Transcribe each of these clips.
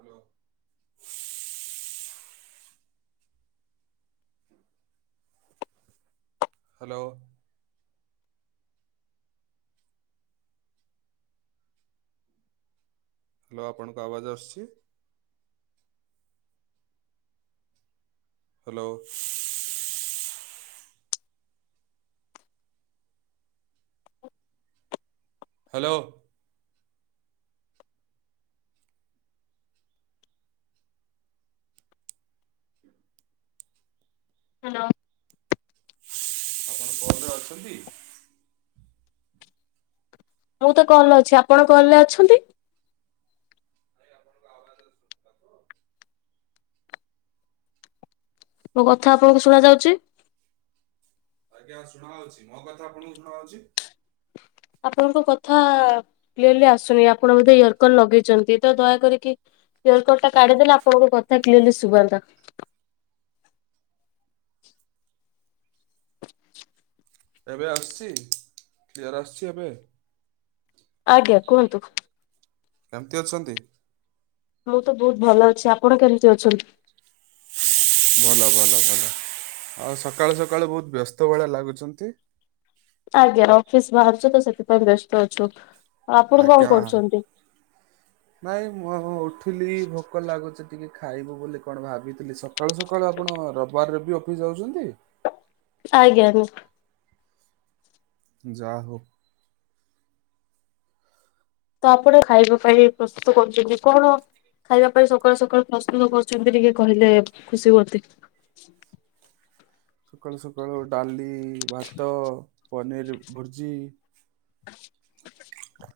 Hello! Hello? Hello ଆପଣଙ୍କ ଆବାଜ ଆସୁଛି? ହ୍ୟାଲୋ? [inaudible] ହ୍ୟାଲୋ? ହ୍ୟାଲୋ! ଆପଣ କଲରେ ଅଛନ୍ତି? ମୁଁ ତ କଲ୍ ର ଅଛି, ଆପଣ କଲ୍ ରେ ଅଛନ୍ତି? ମୋ କଥା ଆପଣଙ୍କୁ ଶୁଣ ଯାଉଛି? ଆଜ୍ଞା ଶୁଣାହଉଛି, ମୋ କଥା ଆପଣଙ୍କୁ ଶୁଣାଉଛି! ଆପଣଙ୍କ କଥା ଆ-କ୍ୟରଲି ଆସୁନି। ଆପଣ ବୋଧେ ଇୟର କଲ ଲଗେଇଛନ୍ତି, ତ ଦୟାକରିକି ଇୟର କୋର୍ଡ ଟା କାଢିଦେନେ ଆପଣଙ୍କ କଥା କ୍ଲିୟରଲି ଶୁଭନ୍ତା। ଏବେ ଆସିଛି? କ୍ଲିୟର ଆସୁଚି ଏବେ? ଆଜ୍ଞା, କୁହନ୍ତୁ। କେମିତି ଅଛନ୍ତି? ମୁଁ ତ ବହୁତ ଭଲ ଅଛି, ଆପଣ କେମିତି ଅଛନ୍ତି? ଭଲ ଭଲ ଭଲ ଆଉ ସକାଳୁ ସକାଳୁ ବହୁତ ବ୍ୟସ୍ତ ଭଳିଆ ଲାଗୁଛନ୍ତି? ଆଜ୍ଞା ଅଫିସ୍ ବାହାରୁଛୁ, ତ ସେଥିପାଇଁ ବ୍ୟସ୍ତ ଅଛୁ। ଆପଣ କଣ ଆଜ୍ଞା, କରୁଛନ୍ତି? ନାଇଁ ମୁଁ ଉଠିଲି ଭୋକ ଲାଗୁଛି। ଟିକେ ଖାଇବି ବୋଲି କଣ ଭାବିଥିଲି, ସକାଳୁ ସକାଳୁ ଆପଣ ରବିବାରରେ ବି ଅଫିସ ଯାଉଛନ୍ତି? ଆଜ୍ଞା। ଯା, ହଉ। ତାପରେ ଖାଇବା ପାଇଁ ପ୍ରସ୍ତୁତ କରୁଛନ୍ତି କଣ? ଖାଇବା ପାଇଁ ସକାଳୁ ସକାଳୁ ପ୍ରସ୍ତୁତ କରୁଛନ୍ତି, କହିଲେ ଟିକେ ଖୁସି ହୁଅନ୍ତି। ହଁ। ସକାଳୁ ସକାଳୁ ଡାଲି, ଭାତ, ପନିର, ଭୁଜି [inaudible]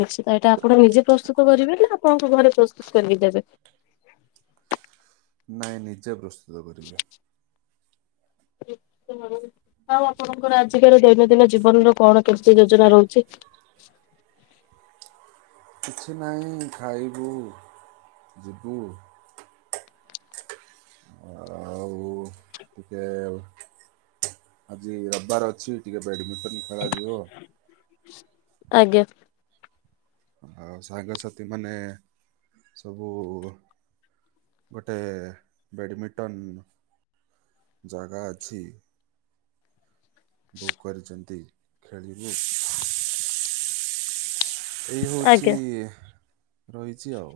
ନିଶ୍ଚିତଏଇଟା ଆପଣ ନିଜେ ପ୍ରସ୍ତୁତ କରିବେ ନା କୁହନ୍ତୁ ଘରେ ପ୍ରସ୍ତୁତ କରିକି ଦେବେ? ନାଇଁ ନିଜେ ପ୍ରସ୍ତୁତ କରିବେ। ଧେକ୍ ତା ଲି ଆଉ ଆପଣଙ୍କର ଆଜିକାଲି ଦୈନନ୍ଦିନ ଜୀବନ ର କଣ କେମିତି ଯୋଜନା ରହୁଛି। [inaudible] କିଛି ନାହିଁ ଖାଇବୁ, ଯିବୁ ଆ ଓଁ ଉ। ଟିକେ, ଆଜି ରବିବାର ଅଛି ଟିକେ ବଡମିଟ ଟିକେ ଖରା ଯିବ। ଆଜ୍ଞା ଆଉ ସାଙ୍ଗସାଥି ମାନେ, ସବୁ ଗୋଟେ, ବେଡ଼ମିଣ୍ଟନ ଜାଗା ଅଛି। ବୁକ୍ କରିଛନ୍ତି ଖେଳିବୁ। ଏଇ ହଉଚି ଆଜ୍ଞା ରହିଛି ଆଉ।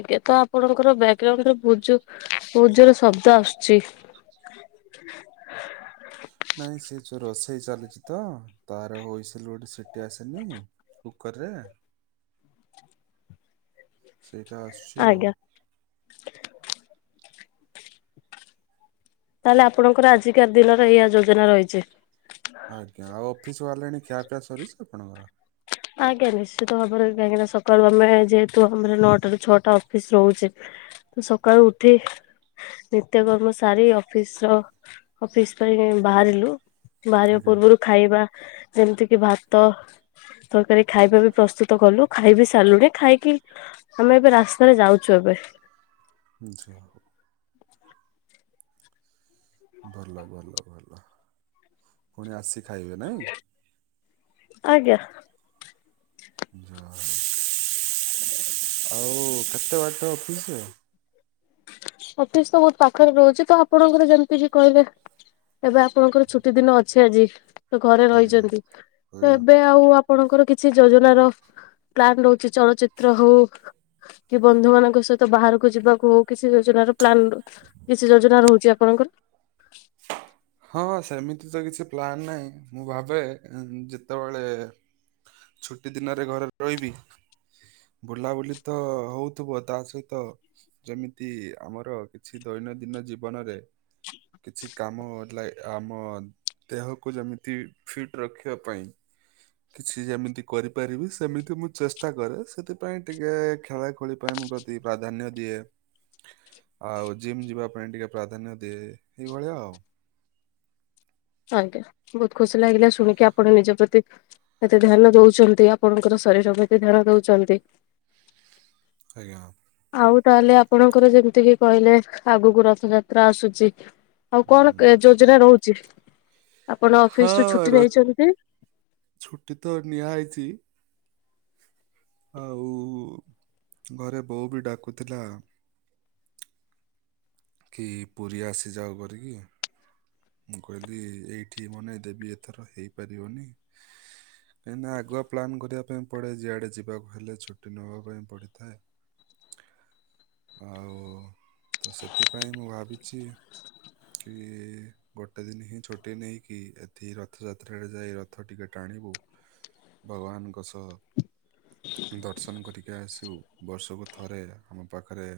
ଆଜ୍ଞା ତ ଆପଣଙ୍କର ବ୍ୟାକଗ୍ରାଉଣ୍ଡରେ ଭୁକ୍ ଜୋର୍ ବହୁତ୍ ଜୋର୍ ଶବ୍ଦ ଆସୁଛି। କ୍ ଛକ କ। ନାଇଁ ସେ ଚୁରସ। ହେଚାଲିଛି ତ ତାର ହୋଇସିଲ ଗୋଟେ ସିଟି ଆସିନି କୁକରରେ। ସ୍ନୁ ଷ୍ନୁ ସୁସ୍ନୁ। ସେଇଟା ଆସୁଛି ଆଉ। ଆଜ୍ଞା ତାହେଲେ ଆପଣଙ୍କର ଆଜିକା ଦିନରେ ଏଇଆ ଯୋଜନା ରହିଛି। ଆଜ୍ଞା ଆଉ ଅଫିସ ବାହାରିଲେଣି ଖିଆପିଆ ସରିଛି ଆପଣଙ୍କର। ଆଜ୍ଞା ନିଶ୍ଚିତ ଭାବରେ କାହିଁକିନା ସକାଳୁ ଆମେ ଯେହେତୁ ଆମର ନଅଟା ରୁ ଛଅଟା ଅଫିସ୍ ରହୁଛେ। ସକାଳୁ ଉଠେ। ନିତ୍ୟକର୍ମ ସାରି ଅଫିସ୍ ର ଅଫିସ୍ ପାଇଁ ବାହାରିଲୁ। ବାହାରିବା ଆଜ୍ଞା ପୂର୍ବରୁ ଖାଇବା ଯେମିତି କିି ଭାତ। ତରକାରୀ ଖାଇବା ବି ପ୍ରସ୍ତୁତ କଲୁ ଖାଇ ବିି ସାରିଲୁଣିି ଖାଇକି ଆମେ ଏବେ ରାସ୍ତାରେ ଯାଉଛୁ ଏବେ। ଯାହୋଉ। ଭଲ ଭଲ ଭଲ ପୁଣି ଆସିକି ଖାଇବେ ନାଇଁ। ଆଜ୍ଞା ଯା ହୋଉ। ଆଉ କେତେ ବାଟ ଅଫିସ? ଅଫିସ ତ ବହୁତ ପାଖରେ ରହୁଛି ତ ଆପଣଙ୍କର ଯେମିତି ବି କହିଲେ। ଏବେ ଆପଣଙ୍କର ଛୁଟି ଦିନ ଅଛି ଆଜି ତ ଘରେ ଆଜ୍ଞା। ରହିଯାନ୍ତୁ ତ ଆଜ୍ଞା ଏବେ ଆଉ ଆପ ଆପଣଙ୍କର କିଛି ଯୋଜନାର ପ୍ଲାନ ରହୁଛି ଚଳଚିତ୍ର ହଉ କି ବନ୍ଧୁ ମାନଙ୍କ ସହିତ ବାହାରକୁ ଯିବାକୁ ହଉ। କିଛି ଯୋଜନାର ପ୍ଲାନ କିଛି ଯୋଜନା ରହୁଛି ଆପଣଙ୍କର। ଏ ତ କିଛି ପ୍ଲାନ୍ ନାହିଁ ମୁଁ ଭାବେ ଯେତେବେଳେ ଛୁଟି ଦିନରେ ଘରେ ରହିବି। ବୁଲାବୁଲି ତ ହଉଥିବ ତା ସହିତ ଯେମିତି ଆମର କିଛି ଦୈନନ୍ଦିନ ଜୀବନରେ କିଛି କାମ ଲା ଆମ ଦେହକୁ ଯେମିତି ଫିଟ୍ ରଖିବା ପାଇଁ କିଛି ଯେମିତି କରିପାରିବି ସେମିତି ମୁଁ ଚେଷ୍ଟା କରେ ସେଥିପାଇଁ ଟିକେ ଖେଳା ଖୁଳି ପାଇଁ ପ୍ରତି ପ୍ରାଧାନ୍ୟ ଦିଏ। ଆଉ ଜିମ୍ ଯିବା ପାଇଁ ଟିକେ ପ୍ରାଧାନ୍ୟ ଦିଏ ଏଇଭଳିଆ ଆଉ। ଆଜ୍ଞା ବହୁତ ଖୁସି ଲାଗିଲା ଶୁଣିକି ଆପଣ ନିଜ ପ୍ରତି ଏତେ ଧ୍ୟାନ ଦଉଛନ୍ତି ଆପଣଙ୍କର ଶରୀର ଶରୀର ପ୍ରତି ଧ୍ୟାନ ଦଉଛନ୍ତି। ଆଜ୍ଞା। ଆଉ ତାହେଲେ ଆପଣଙ୍କର ଯେମିତି କିି କହିଲେ ଆଗକୁ ରଥ ଯାତ୍ରା ଆସୁଛି। ଆଉ କଣ ହୁଁ। ଯୋଜନା ରହୁଛି? ଆପଣ ଅଫିସ ରୁ ହଁ ଛୁଟି ର- ନେଇଛନ୍ତି? ଛୁଟି ତ ନିଆ ହେଇଛି ଆଉ ଘରେ ବୋଉ ବି ଡାକୁଥିଲା। କି ପୁରୀ ଆସିଯାଉ କରିକି। ମୁଁ କହିଲି ଏଇଠି ମନେ ଦେବି ଏଥର ହେଇପାରିବନି। କାହିଁକିନା ଆଗୁଆ ପ୍ଲାନ୍ କରିବା ପାଇଁ ପଡେ ଯିଆଡେ ଯିବାକୁ ହେଲେ ଛୁଟି ନବା ପାଇଁ ପଡିଥାଏ। ଆଉ ତ ସେଥିପାଇଁ ମୁଁ ଭାବିଛି କି ଗୋଟେ ଦିନ ହିଁ ଛୁଟି ନେଇକି ଏଠି ରଥଯାତ୍ରାରେ ଯାଇ ରଥ ଟିକେ ଟାଣିବୁ। ଭଗବାନଙ୍କ ସହ ଦର୍ଶନ କରିକି ଆସୁ ବର୍ଷକୁ ଥରେ ଆମ ପାଖରେ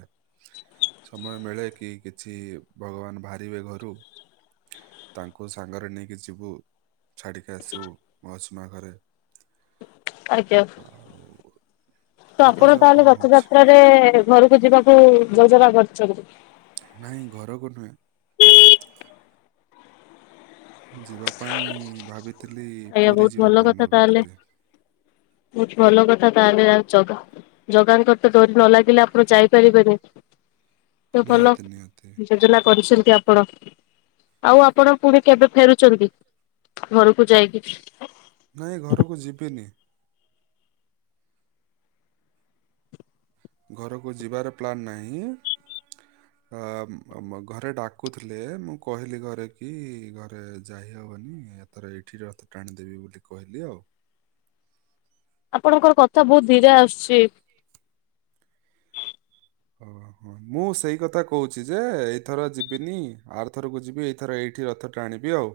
ସମୟ ମିଳେ କି କିଛି ଭଗବାନ ବାହାରିବେ ଘରୁ। ତାଙ୍କୁ ସାଙ୍ଗରେ ନେଇକି ଯିବୁ। ଛାଡିକି ଆସିବୁ ମାଉସୀ ମା ଘରେ ଆଜ୍ଞା। ଆଉ ତ ଆପଣ ଦେଖାଯାଉ ତାହେଲେ କଣ ରଥ ହଉଛି ଯାତ୍ରାରେ ଘରକୁ ଯିବାକୁ ଯୋଜନା କରିଚନ୍ତି? ନାଇଁ ଘରକୁ ନୁହେଁ। ଯିବା ପାଇଁ ଭାବିଥିଲି ଆଜ୍ଞା ପୁରି ବହୁତ ଯିବା ପାଇଁ ଭାବିଥିଲି। ବୋହୁତ ଭଲ କଥା ତାହେଲେ ଆଉ ଜଗାଙ୍କର ତ ଡୋରି ନ ଲାଗିଲେ ଆପଣ ଯାଇପାରିବେନି। ତ ଭଲ ନିହାତି ନିହାତି ଯୋଜନା କରିଚ ନ୍ତି ଆପଣ ଆଉ ଆପଣ ପୁଣି କେବେ ଫେରୁଚନ୍ତି ଘରକୁ ଯାଇକି? ହଁ [unintelligible] ନାଇଁ ଘରକୁ ଯିବିନି। ଘରକୁ ଯିବାର ପ୍ଲାନ୍ ନାହିଁ। ଅ ବ-ବ ଘରେ ଡାକୁଥିଲେ ମୁଁ କହିଲି ଘରେ କି ଘରେ ଯାଇହବ ହବନି ଏଥର ଏଇଠି ରଥ ଟାଣିଦେବି ବୋଲି କହିଲି ଆଉ। ଆପଣଙ୍କର କଥା ବୋହୁତ ଧୀରେ ଆସୁଚି। ଓହ ମୁଁ ସେଇ କଥା କହୁଚି ଯେ ଏଇଥର ଯିବିନି ଆରଥରକୁ ଯିବି ଏଇଥର ଏଇ ଠି ରଥ ଟାଣିବି ଆଉ।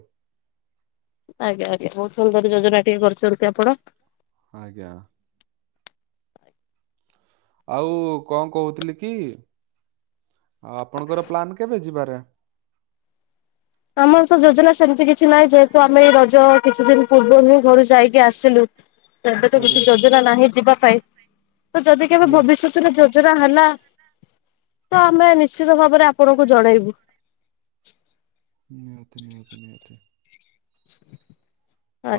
ଆଜ୍ଞା ଆଜ୍ଞା ବୋହୁତ ସୁନ୍ଦର ଯୋଜନା ଟିକେ କରିଚନ୍ତି ଆପଣ। ଆଜ୍ଞା। ଆଉ କଣ କହୁଥିଲି କି। ଆଉ ଆପଣଙ୍କର ପ୍ଲାନ କେବେ ଯିବାରେ? ଆମର ତ ଯୋଜନା ସେମିତି କିଛି ନାହିଁ ଯେହେତୁ ଆମେ ରଜ କିଛି ଦିନ ପୂର୍ବରୁ ହିଁ ଘରୁ ଯାଇକି ଆସିଲୁ। ସେ ଏବେ ତ କିଛି ଯୋଜନା ନାହିଁ ଯିବା ପାଇଁ ତ ଯଦି କେବେ ଆଜ୍ଞା ଭବିଷ୍ୟତରେ ଜୋ [unintelligible] ହେଲା ତ ଆମେ ନିଶ୍ଚିତ ଭାବରେ ଆପଣଙ୍କୁ ଜଣେଇବୁ। ନିହାତି ନିହାତି ନିହାତି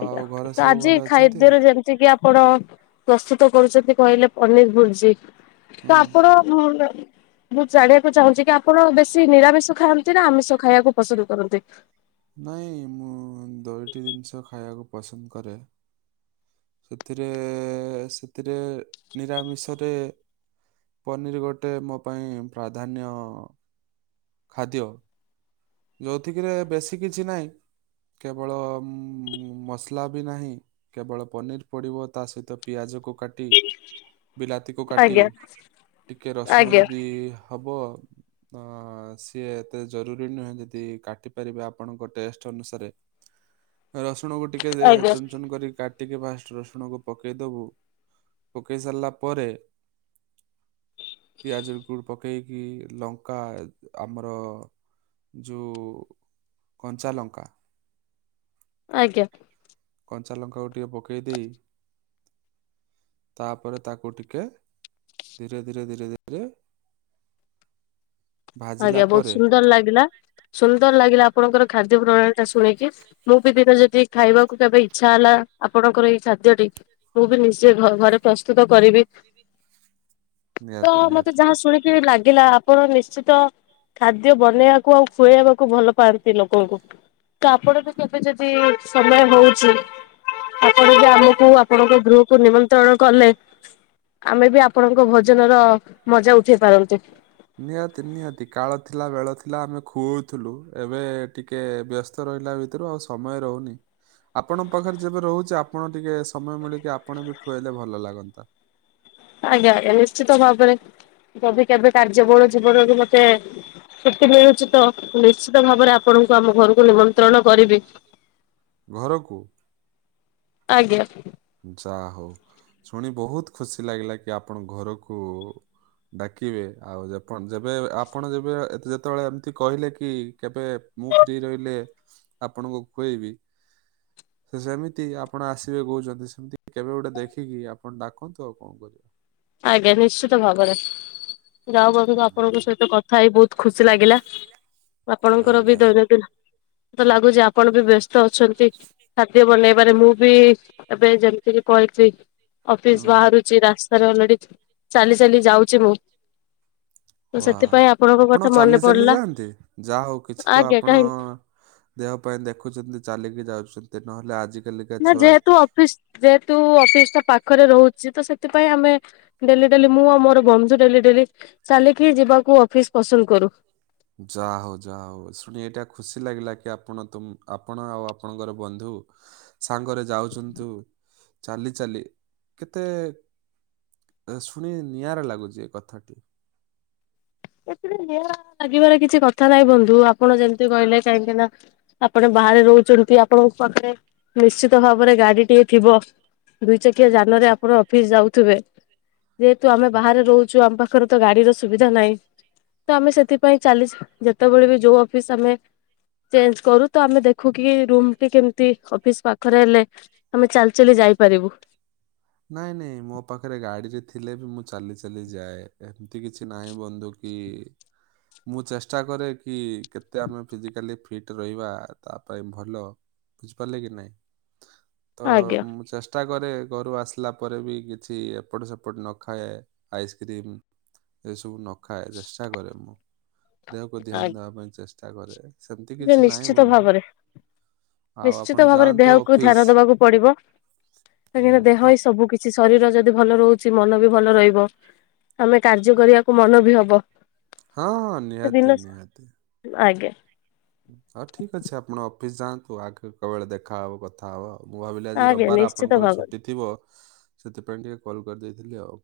ଆଉ ଘରେ ତ ସବୁ ଆଜି ଭଲ ଅଛନ୍ତି ଖାଦ୍ୟରେ ଯେମିତି କିି ଆପଣ ପ୍ରସ୍ତୁତ କରୁଚନ୍ତି କହିଲେ ପନିର ଭୁର୍ଜି ତ ହଁ ଆପଣ ମୁଁ ଜାଣିବାକୁ ଚାହୁଁଚି କି ଆପଣ ବେଶୀ ନିରାମିଷ ଖାଆନ୍ତି ନା ଆମିଷ ଖାଇବାକୁ ପସନ୍ଦ କରନ୍ତି। ନାଇଁ ମୁଁ ଦୋଅଟି ଜିନିଷ ଖାଇବାକୁ ପସନ୍ଦ କରେ। ସେଥିରେ ସେଥିରେ ନିରାମିଷରେ ପନିର ଗୋଟେ ମୋ ପାଇଁ ପ୍ରାଧାନ୍ୟ ଖାଦ୍ୟ। ଯୋଉଥିକରେ ବେଶୀ କିଛି ନାହିଁ। କେବଳ ମସଲା ବି ନାହିଁ କେବଳ ପନିର ପଡିବ ତା ସହିତ ପିଆଜ କୁ କାଟି ବିଲାତି କୁ କାଟି ଆଜ୍ଞା ଟିକେ ରସୁଣ ଆଜ୍ଞା ଯଦି ହବ ତ ସିଏ ଏତେ ଜରୁରୀ ନୁହେଁ ଯ ଦି କାଟି ପାରିବେ ଆପଣଙ୍କ ଟେଷ୍ଟ ଅନୁସାରେ ରସୁଣ ଟିକେ ଆଜ୍ଞା ଚୁନ ଚୁନ କରି କା ଟିକେ ଫାଷ୍ଟ ରସୁଣକୁ ପକେଇଦବୁ ପକେଇ ସାରିଲା ପରେ ପିଆଜକୁ ପକେଇକି ଲଙ୍କା ଆମର ଯୋଉ କଞ୍ଚା ଲଙ୍କା। ଆଜ୍ଞା। କଞ୍ଚା ଲଙ୍କାକୁ ଟିକେ ପକେଇ ଦେଇ ତାପରେ ତାକୁ ଟିକେ ଧୀରେ ଧୀରେ ଧୀରେ ଧୀରେ ଭାଜିଲା ଆଜ୍ଞା ବୋହୁତ ପରେ ସୁନ୍ଦର ଲାଗିଲା ସୁନ୍ଦର ଲାଗିଲା ଆପଣଙ୍କର ଖାଦ୍ୟ ପ୍ରଣାଳୀ ଟା ଶୁଣିକି ମୁଁ ବି ଦିନେ ଯଦି ଖାଇବାକୁ କେବେ ଇଛା ହେଲା ଆପଣଙ୍କର ଏଇ ଖାଦ୍ୟଟି ମୁଁ ବି ନିଜେ ଘରେ ପ୍ରସ୍ତୁତ କରିବି। ହ ତ ମତେ ଯାହା ଶୁଣିକି ଲାଗିଲା ଆପଣ ନିଶ୍ଚିତ ତ ଖାଦ୍ୟ ବନେଇବାକୁ ଆଉ ଖୁଆଇବାକୁ ଭଲ ପାଆନ୍ତି ଲୋକଙ୍କୁ ତ ଆପଣ ବି କେବେ ଯଦି ସମୟ ହଉଛି ଆପଣ ଯଦି ଆମକୁ ଆପଣଙ୍କ ଗୃହକୁ ନିମନ୍ତ୍ରଣ କଲେ ଆମେ ବି ଆପଣଙ୍କ ଭୋଜନର ମଜା ଉଠେଇ ପାରନ୍ତୁ। ନିହାତି ନିହାତି, କାଳ ଥିଲା, ବେଳ ଥିଲା, ଆମେ ଖୁଅଉଥିଲୁ, ଏବେ ଟିକେ ବ୍ୟସ୍ତ ରହିଲା ଭିତରୁ ଆଉ ସମୟ ରହୁନି, ଆପଣଙ୍କ ପାଖରେ ଯେବେ ରହୁଛି ଆପଣ ଟିକେ ସମୟ ମିଳିକି ଆପଣ ବି ଖୁଆଇଲେ ଭଲ ଭଲ ଲାଗନ୍ତା। କେବେ କେବେ କାର୍ଯ୍ୟବଳ ଜୀବନରେ ମତେ ଛୁଟି ମିଳୁଛି ତ, ନିଶ୍ଚିତ ଭାବରେ ଆପଣଙ୍କୁ ଆମ ଘରକୁ ନିମନ୍ତ୍ରଣ କରିବି। ଘରକୁ। ଆଜ୍ଞା। ଯାହା ହଉ ଶୁଣି ବୋହୁତ ଖୁସି ଲାଗିଲା କି ଆପଣ ଘରକୁ ଡାକିବେ। ଆଉ ଆପଣ ଯେବେ, ଆପଣ ଯେବେ ଯେତେବେଳେ ଏମିତି କହିଲେ କି କେବେ- ମୁଁ ଫ୍ରୀି ରହିଲେ, ଆପଣଙ୍କୁ ଖୁଏଇବି। ଯେମିତି ଆପଣ ଆସିବେ କହୁଛନ୍ତି। [inaudible] କେବେ ଗୋଟେ ଦେଖିକି ଆପଣ ଡାକନ୍ତୁ ଆଉ କଣ କହିବି। ଆଜ୍ଞା ନିଶ୍ଚିତ ଭାବରେ, ଯା ହଉ ବନ୍ଧୁ ଆପଣଙ୍କ ସହିତ କଥା ହେଇ ବହୁତ ଖୁସି ଲାଗିଲା। ଆପଣଙ୍କର ବି ଆଜ୍ଞା ଦୈନନ୍ଦିନ ତ ଲାଗୁଛି ଆପଣ ବି ବ୍ୟସ୍ତ- ଅଛନ୍ତି। ଖାଦ୍ୟ ବନେଇବାରେ ମୁଁ ବି- ଏବେ ଯେମିତିକି କହିଛି ହଁ ଅଫିସ ବାହାରୁଛି, ରାସ୍ତାରେ ଅଲରେଡି ଚାଲି ଚାଲି ଯାଉଛି ମୁଁ। ତ ୱା। ସେଥିପାଇଁ ଆପଣଙ୍କ ଆପଣ କଥା ମନେ ଚାଲି ଚାଲି ପଡିଲା ଯାଆନ୍ତି? ଯାହା ହଉ କିଛି ତ ଆଜ୍ଞା ଆପଣ କାହିଁକି ଦେହ ପାଇଁ ଦେଖୁଛନ୍ତି, ଚାଲିକି ଯାଉଛନ୍ତି, ନହେଲେ ଆଜି ନା ଯେହେତୁ ଅଫିସ, ଯେହେତୁ ଅଫିସ ଟା ପାଖରେ ରହୁ ସିଏ ତ ସେଥିପାଇଁ ଆମେ ଡେଲି ଡେଲି ମୁଁ ଆଉ ମୋର ବନ୍ଧୁ ଡେଲି ଡେଲି ଚାଲିକି ଯିବାକୁ ଅଫିସ ପସନ୍ଦ କରୁ। ଯାହା ହଉ, ଯାହା ହଉ, ଶୁଣି ଏଇଟା ଖୁସି ଲାଗିଲା କି ଆପଣ ତ ଆପଣ ଆଉ ଆପଣଙ୍କର ବନ୍ଧୁ ସାଙ୍ଗରେ ଯାଉଛନ୍ତୁ, ଚାଲି ଚାଲି କେତେ ଶୁଣି ନିଆରା ଲାଗୁଛି ଏ କଥାଟି ଏଥିରେ ନିଆ ଲାଗିବାର କିଛି କଥା ନାହିଁ ବନ୍ଧୁ, ଆପଣ ଯେମତି କହିଲେ କାହିଁକି ନା ଆପଣ ବାହାରେ ରହୁଛନ୍ତି, ଆପଣଙ୍କ ପାଖରେ ନିଶ୍ଚିତ ଭାବରେ ଗାଡି ଟିଏ ଥିବ? ଦୁଇ ଚକିଆ ଜାନରେ ଆପଣ ଅଫିସ ଯାଉଥିବେ? ଯେହେତୁ ଆମେ ବାହାରେ ରହୁଛୁ, ଆମ ପାଖରେ ତ ଗାଡିର ସୁବିଧା ନାହିଁ ତ ଆମେ ସେଥିପାଇଁ ଚାଲିଛୁ, ଯେତେବେଳେ ବି ଯୋଉ ଅଫିସ ଆମେ ଚେଞ୍ଜ୍ କରୁ ତ, ଆମେ ଦେଖୁ କିି ରୁମ୍ ଟି କେମିତି ଅଫିସ୍ ପାଖରେ ହେଲେ ଆମେ ଚାଲିଚାଲି ଯାଉ ଯାଇପାରିବୁ। ହଁ [inaudible] ନାଇଁ ନାହିଁ, ମୋ ପାଖରେ ଗାଡିରେ ଥିଲେ ବି ମୁଁ ଚାଲି ଚାଲି ଯାଏ, ଏମିତି କିଛି ନାହିଁ ବନ୍ଧୁ କି? ମୁଁ ଚେଷ୍ଟା କରେ କି -କେତେ ଆମେ ଫିଜିକାଲି ଫିଟ ରହିବା ତା ପାଇଁ ଭଲ ବୁଝିପାରିଲେ କି ନାଇଁ, ତ ଆଜ୍ଞା। ମୁଁ ଚେଷ୍ଟା କରେ, ଘରୁ ଆସିଲ ଆଲଲା ପରେ ବି କିଛି ଏପଟ ସେପଟ ନ ଖାଏ ଆଇସ୍କ୍ରିମ୍ ଏସବୁ ନଖାଏ ଚେଷ୍ଟା କରେ, ମୁଁ ଦେହକୁ ଧ୍ୟାନ ଦେବା ପାଇଁ ଚେଷ୍ଟା କରେ। ସେମିତି ସେ କିଛି ନାହିଁ ନିଶ୍ଚିତ ବନ୍ଧୁ ଭାବରେ। ଆଉ ଆପଣ ନିଶ୍ଚିତ ଭାବରେ ଯାଆନ୍ତୁ ଦେହକୁ ଅଫିସ୍ ଧ୍ୟାନ ଦବାକୁ ପଡିବ ହୁଁ, କାହିଁକିନା ଦେହ ଆ- ଏ ସବୁ କିଛି। କି ଶରୀର ଯଦି ଭଲ ରହୁଛି, ମନ ବି ଭଲ ରହିବ, ଆମେ କାର୍ଯ୍ୟ କରିବାକୁ ମନ ବି ହବ। ହଁ ହଁ ସେ ନିହାତି ଦିନ, ନିହାତି ଆଜ୍ଞା। ହଉ ଠିକ ଅଛି, ଆପଣ ଅଫିସ୍ ଯାଆନ୍ତୁ, ଆଗ କେତେବେଳେ ଦେଖାହବ କଥା ହବ ଆଉ ଉ ମୁଁ ଭାବିଲି ଆଜି ଆଜ୍ଞା ରବିବାର ନିଶ୍ଚିତ ଆପଣଙ୍କର ଭାବରେ ଛୁଟି ଥିବ, ସେଥିପାଇଁ ଟିକେ କଲ୍ କରିଦେଇଥିଲି ଆଉ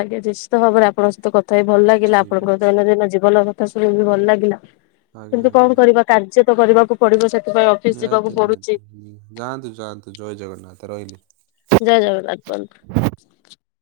ଆଜ୍ଞା, ନିଶ୍ଚିତ ଭାବରେ ଆପଣଙ୍କ ସହିତ କଥା ହେଇ ଭଲ ଲାଗିଲା, ଠିକ୍ ଆପଣଙ୍କର ଅଛି ଦୈନଦିନ ଜୀବନ କଥା ଶୁଣିବି ଭଲ ଲାଗିଲା। ଆଜ୍ଞା କିନ୍ତୁ ଆଜ୍ଞା କଣ କରିବା କାର୍ଯ୍ୟ ତ କରିବାକୁ ପଡିବ ସେଠ ନିହାତି ନିହାତି, ଯାଆନ୍ତୁ ଯାଆନ୍ତୁ, ଜୟ ଜଗନ୍ନାଥ। ରହିଲି। ଜୟ ଜଗନ୍ନାଥ ବନ୍ଧୁ।